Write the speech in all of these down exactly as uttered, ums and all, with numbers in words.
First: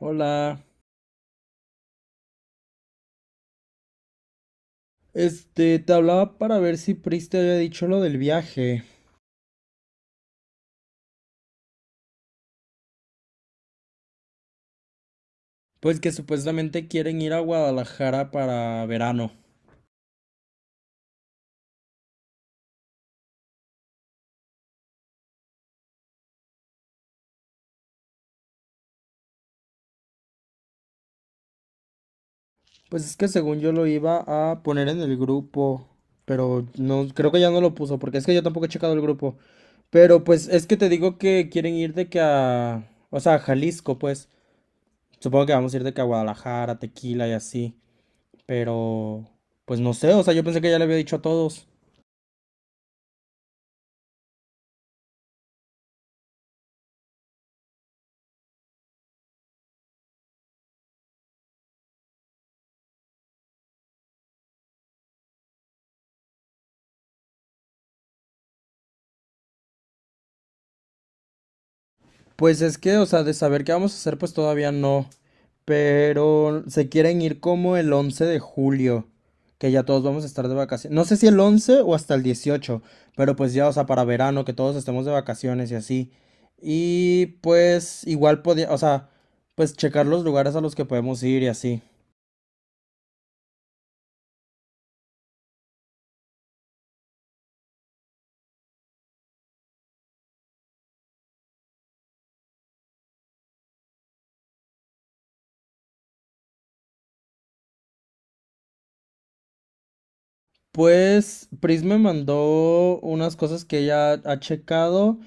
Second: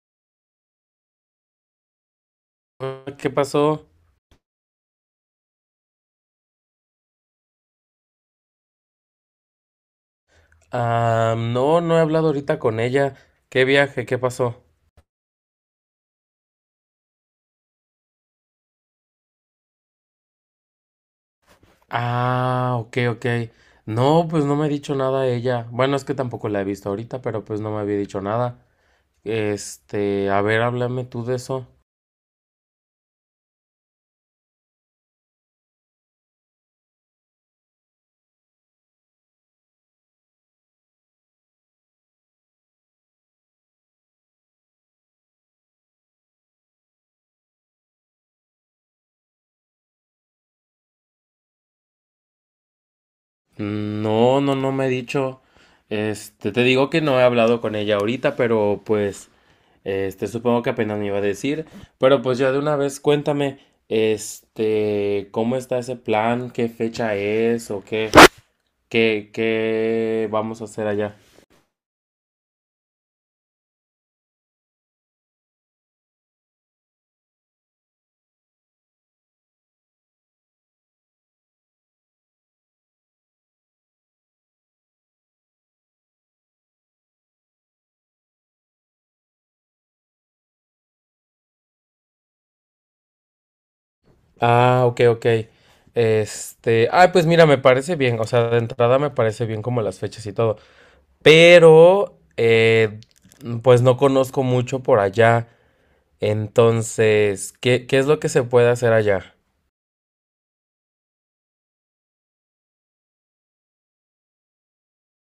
Hola, Hola, ¿qué pasó? este, te hablaba para ver si Pris te había dicho lo del viaje. Ah, no, no he hablado ahorita con ella. ¿Qué viaje? ¿Qué pasó? Pues que supuestamente quieren ir a Guadalajara para verano. Ah, ok, ok. No, pues no me ha dicho nada ella. Bueno, es que tampoco la he visto ahorita, pero pues no me había dicho nada. Este, a ver, háblame tú de eso. Pues es que según yo lo iba a poner en el grupo, pero no, creo que ya no lo puso, porque es que yo tampoco he checado el grupo. Pero pues es que te digo que quieren ir de que a, o sea, a Jalisco, pues. Supongo que vamos a ir de que a Guadalajara, Tequila y así. Pero, pues no sé, o sea, yo pensé que ya le había dicho a todos. No, no, no me ha dicho. Este, te digo que no he hablado con ella ahorita, pero pues, este, supongo que apenas me iba a decir. Pero pues ya de una vez, cuéntame, este, ¿cómo está ese plan? ¿Qué fecha es o qué? ¿Qué, qué vamos a hacer allá? Pues es que, o sea, de saber qué vamos a hacer, pues todavía no. Pero se quieren ir como el once de julio, que ya todos vamos a estar de vacaciones. No sé si el once o hasta el dieciocho, pero pues ya, o sea, para verano, que todos estemos de vacaciones y así. Y pues igual podía, o sea, pues checar los lugares a los que podemos ir y así. Ah, ok, ok. Este, ah, pues mira, me parece bien, o sea, de entrada me parece bien como las fechas y todo, pero, eh, pues no conozco mucho por allá, entonces, ¿qué, qué es lo que se puede hacer allá? Pues Pris me mandó unas cosas que ella ha checado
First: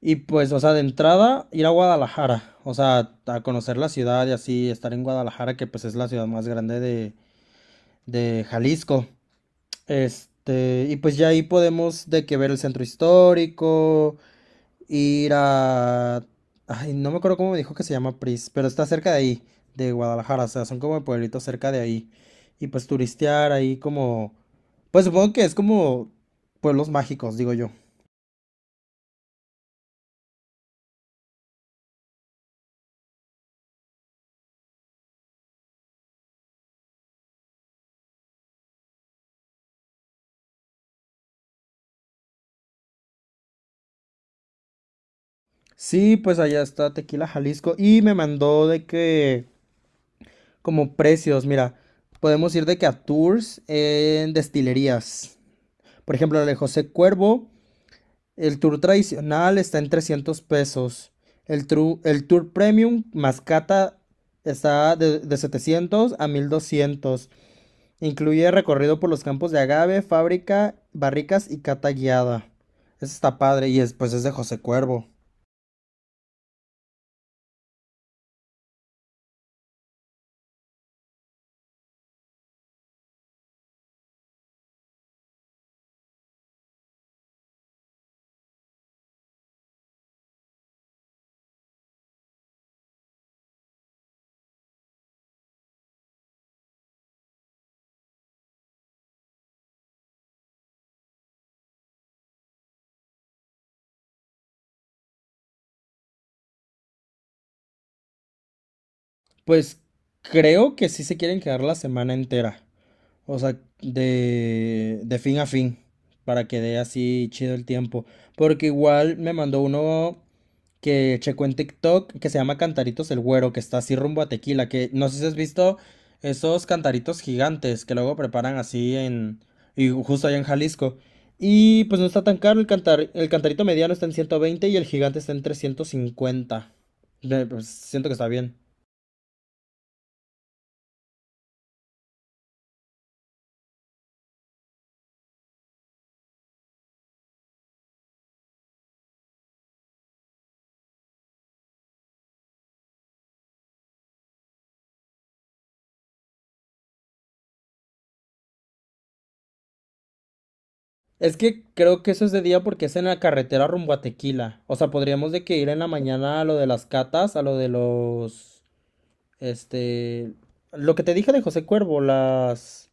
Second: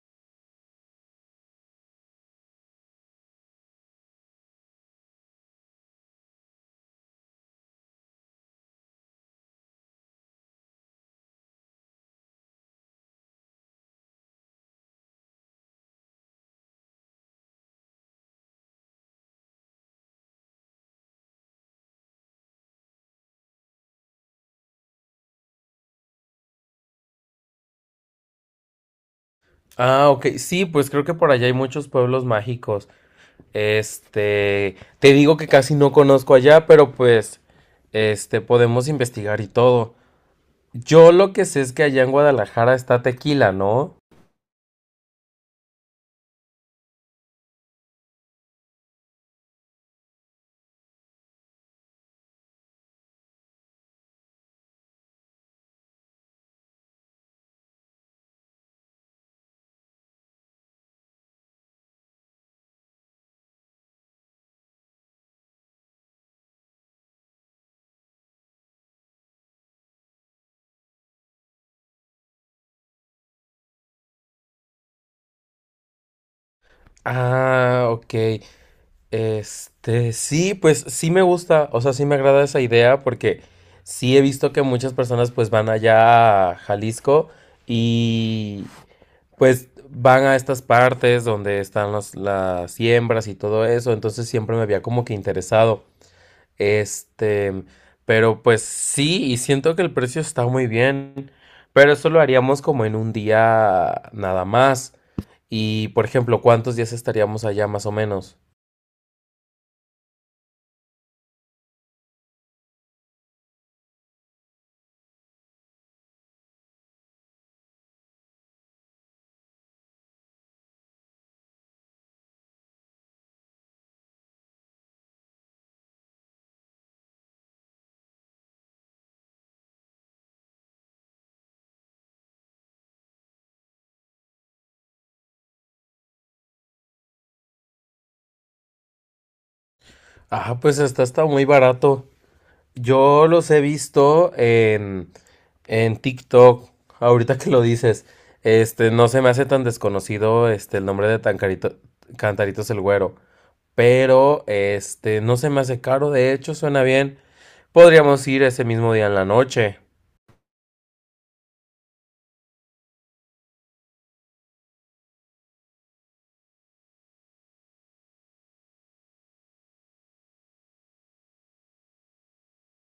y pues, o sea, de entrada ir a Guadalajara, o sea, a conocer la ciudad y así estar en Guadalajara, que pues es la ciudad más grande de, de Jalisco. Este, y pues ya ahí podemos de que ver el centro histórico, ir a... Ay, no me acuerdo cómo me dijo que se llama Pris, pero está cerca de ahí, de Guadalajara, o sea, son como pueblitos cerca de ahí. Y pues turistear ahí como pues supongo que es como pueblos mágicos, digo yo. Ah, ok, sí, pues creo que por allá hay muchos pueblos mágicos, este, te digo que casi no conozco allá, pero pues, este, podemos investigar y todo. Yo lo que sé es que allá en Guadalajara está Tequila, ¿no? Sí, pues allá está Tequila Jalisco y me mandó de que como precios, mira, podemos ir de que a tours en destilerías. Por ejemplo, el de José Cuervo, el tour tradicional está en trescientos pesos. El, tru- el tour premium Mascata está de, de setecientos a mil doscientos. Incluye recorrido por los campos de agave, fábrica, barricas y cata guiada. Eso está padre y es, pues es de José Cuervo. Ah, ok. Este, sí, pues sí me gusta, o sea, sí me agrada esa idea porque sí he visto que muchas personas pues van allá a Jalisco y pues van a estas partes donde están las, las siembras y todo eso, entonces siempre me había como que interesado. Este, pero pues sí, y siento que el precio está muy bien, pero eso lo haríamos como en un día nada más. Y por ejemplo, ¿cuántos días estaríamos allá más o menos? Pues creo que sí se quieren quedar la semana entera. O sea, de, de fin a fin. Para que dé así chido el tiempo. Porque igual me mandó uno que checó en TikTok que se llama Cantaritos el Güero, que está así rumbo a Tequila, que no sé si has visto esos cantaritos gigantes que luego preparan así en, y justo allá en Jalisco. Y pues no está tan caro, el cantar, el cantarito mediano está en ciento veinte y el gigante está en trescientos cincuenta. Eh, pues, siento que está bien. Ah, pues está, está muy barato. Yo los he visto en, en TikTok, ahorita que lo dices. Este, no se me hace tan desconocido este, el nombre de Tancarito, Cantaritos el Güero. Pero, este, no se me hace caro, de hecho, suena bien. Podríamos ir ese mismo día en la noche. Es que creo que eso es de día porque es en la carretera rumbo a Tequila. O sea, podríamos de que ir en la mañana a lo de las catas, a lo de los... Este, lo que te dije de José Cuervo, las,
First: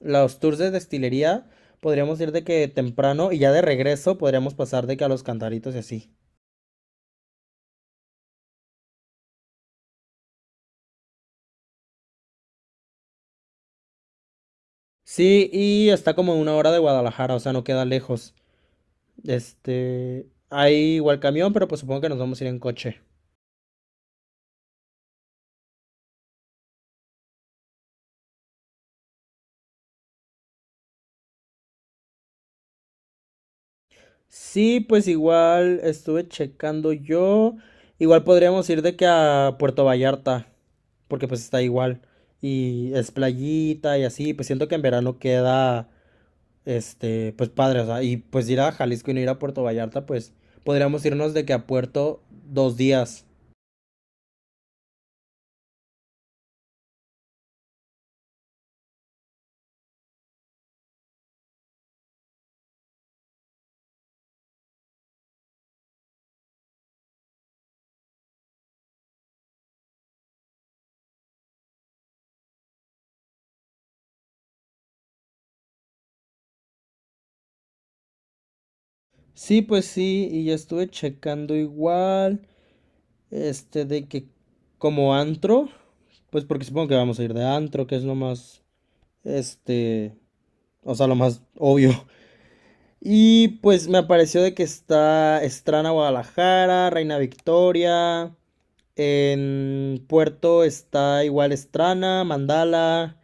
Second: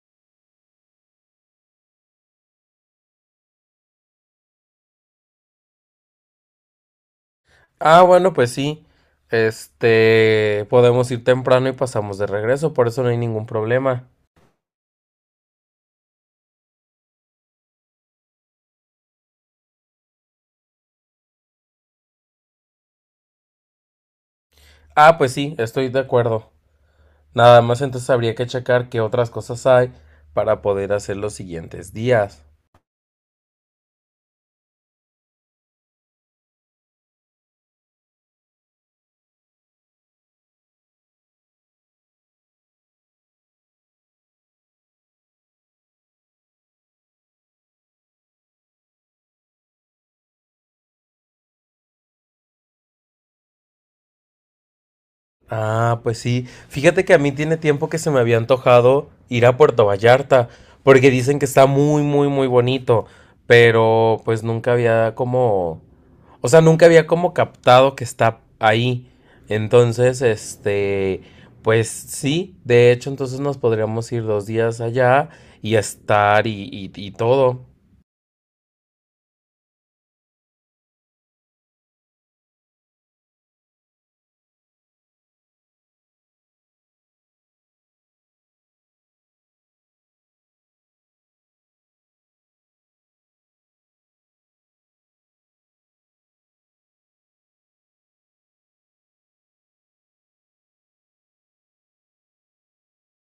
los tours de destilería, podríamos ir de que temprano y ya de regreso podríamos pasar de que a los cantaritos y así. Ah, bueno, pues sí. Este, podemos ir temprano y pasamos de regreso, por eso no hay ningún problema. Sí, y está como a una hora de Guadalajara, o sea, no queda lejos. Este, hay igual camión, pero pues supongo que nos vamos a ir en coche. Ah, pues sí, estoy de acuerdo. Nada más entonces habría que checar qué otras cosas hay para poder hacer los siguientes días. Sí, pues igual estuve checando yo. Igual podríamos ir de que a Puerto Vallarta, porque pues está igual. Y es playita y así, pues siento que en verano queda. Este, pues padre, o sea, y pues ir a Jalisco y no ir a Puerto Vallarta, pues podríamos irnos de que a Puerto dos días. Ah, pues sí. Fíjate que a mí tiene tiempo que se me había antojado ir a Puerto Vallarta, porque dicen que está muy, muy, muy bonito, pero pues nunca había como, o sea, nunca había como captado que está ahí. Entonces, este, pues sí, de hecho, entonces nos podríamos ir dos días allá y estar y, y, y todo. Sí, pues sí, y ya estuve checando igual, este, de que como antro, pues porque supongo que vamos a ir de antro, que es lo más, este, o sea, lo más obvio. Y pues me apareció de que está Estrana Guadalajara, Reina Victoria, en Puerto está igual Estrana, Mandala,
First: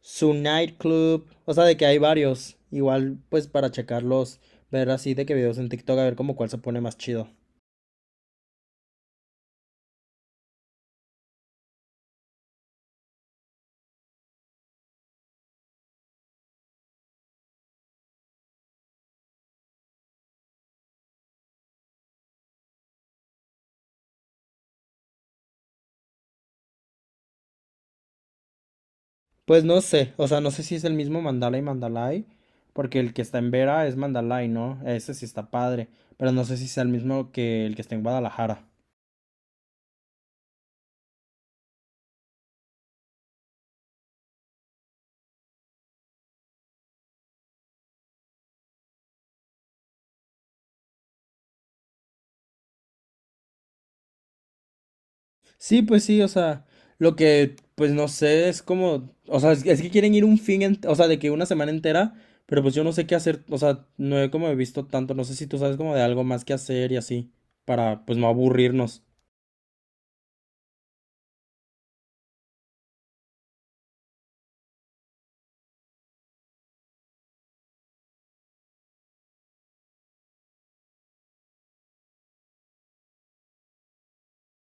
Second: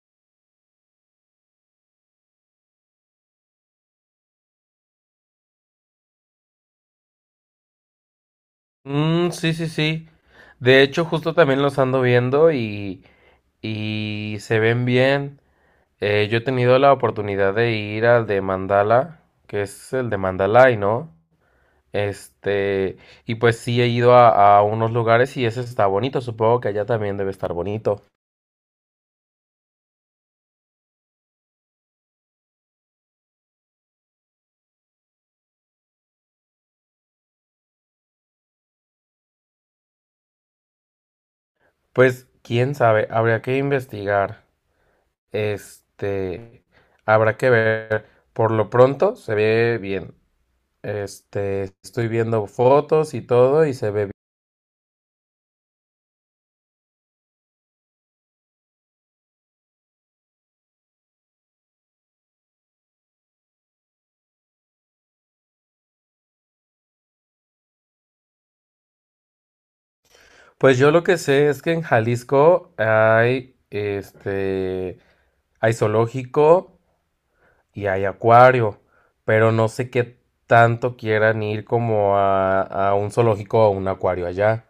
Su nightclub. O sea, de que hay varios. Igual, pues para checarlos, ver así de que videos en TikTok, a ver como cuál se pone más chido. Mm, sí, sí, sí. De hecho, justo también los ando viendo y, y se ven bien. Eh, yo he tenido la oportunidad de ir al de Mandala, que es el de Mandalay, ¿no? Este, y pues sí he ido a, a unos lugares y ese está bonito, supongo que allá también debe estar bonito. Pues no sé, o sea, no sé si es el mismo Mandalay Mandalay, porque el que está en Vera es Mandalay, ¿no? Ese sí está padre, pero no sé si sea el mismo que el que está en Guadalajara. Pues quién sabe, habría que investigar. Este, Habrá que ver. Por lo pronto se ve bien. Este, estoy viendo fotos y todo y se ve bien. Sí, pues sí, o sea, lo que, pues no sé, es como, o sea, es, es que quieren ir un fin, ent- o sea, de que una semana entera, pero pues yo no sé qué hacer, o sea, no he como visto tanto, no sé si tú sabes como de algo más que hacer y así, para pues no aburrirnos. Pues yo lo que sé es que en Jalisco hay, este, hay zoológico, y hay acuario, pero no sé qué tanto quieran ir como a, a un zoológico o a un acuario allá.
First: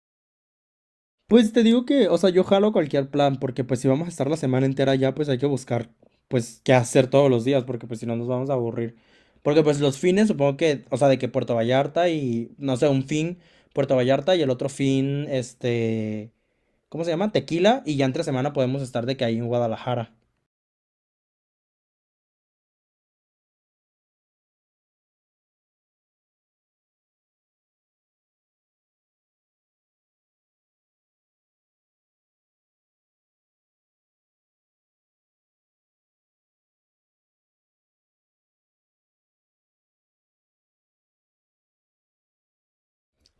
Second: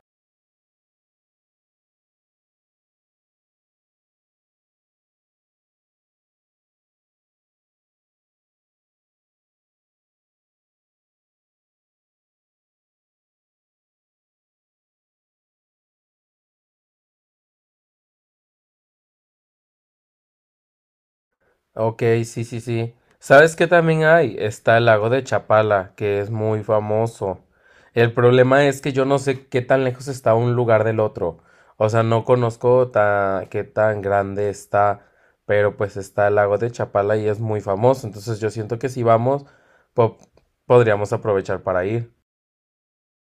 Pues te digo que, o sea, yo jalo cualquier plan, porque pues si vamos a estar la semana entera allá pues hay que buscar, pues, qué hacer todos los días, porque pues si no nos vamos a aburrir. Porque pues los fines, supongo que, o sea, de que Puerto Vallarta y, no sé, un fin Puerto Vallarta y el otro fin, este... ¿cómo se llama? Tequila, y ya entre semana podemos estar de que ahí en Guadalajara. Ok, sí, sí, sí. ¿Sabes qué también hay? Está el lago de Chapala, que es muy famoso. El problema es que yo no sé qué tan lejos está un lugar del otro. O sea, no conozco ta- qué tan grande está, pero pues está el lago de Chapala y es muy famoso. Entonces yo siento que si vamos, po- podríamos aprovechar para ir.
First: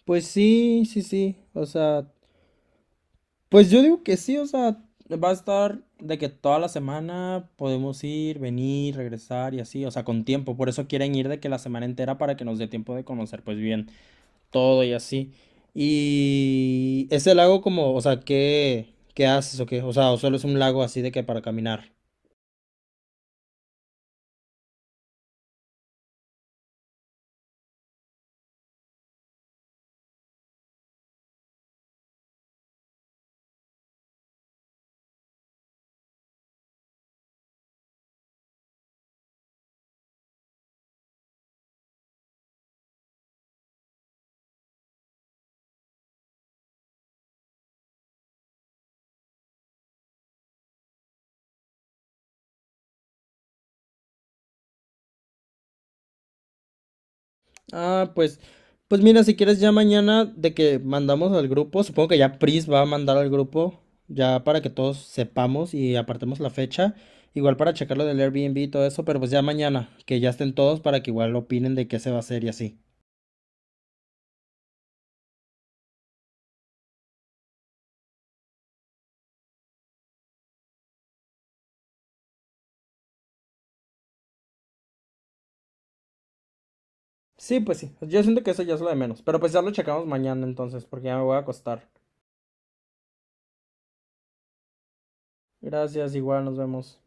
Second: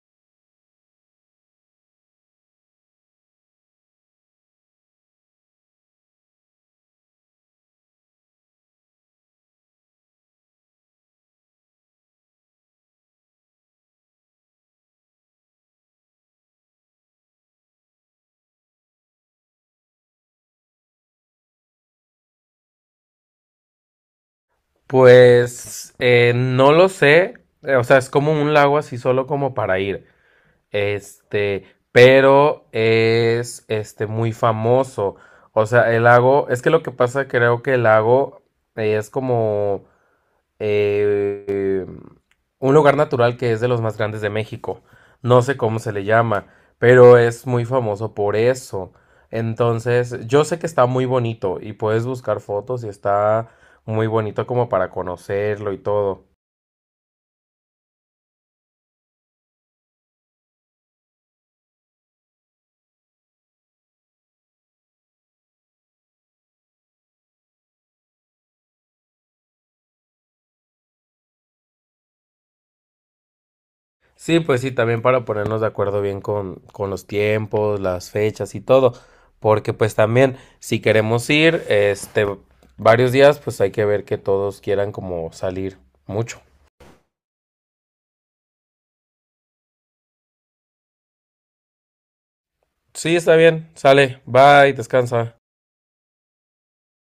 Pues sí, sí, sí, o sea, pues yo digo que sí, o sea, va a estar de que toda la semana podemos ir, venir, regresar y así, o sea, con tiempo, por eso quieren ir de que la semana entera para que nos dé tiempo de conocer pues bien todo y así. Y ese lago como, o sea, ¿qué, qué haces o qué? O sea, o solo es un lago así de que para caminar. Pues eh, no lo sé, eh, o sea, es como un lago así solo como para ir, este, pero es este muy famoso, o sea, el lago, es que lo que pasa creo que el lago eh, es como eh, un lugar natural que es de los más grandes de México. No sé cómo se le llama, pero es muy famoso por eso. Entonces, yo sé que está muy bonito y puedes buscar fotos y está muy bonito como para conocerlo y todo. Ah, pues, pues mira, si quieres ya mañana de que mandamos al grupo, supongo que ya Pris va a mandar al grupo, ya para que todos sepamos y apartemos la fecha, igual para checar lo del Airbnb y todo eso, pero pues ya mañana, que ya estén todos para que igual opinen de qué se va a hacer y así. Sí, pues sí, también para ponernos de acuerdo bien con, con los tiempos, las fechas y todo. Porque pues también, si queremos ir, este, varios días, pues hay que ver que todos quieran como salir mucho. Sí, pues sí, yo siento que eso ya es lo de menos, pero pues ya lo checamos mañana entonces, porque ya me voy a acostar. Sí, está bien. Sale. Bye. Descansa. Gracias, igual nos vemos.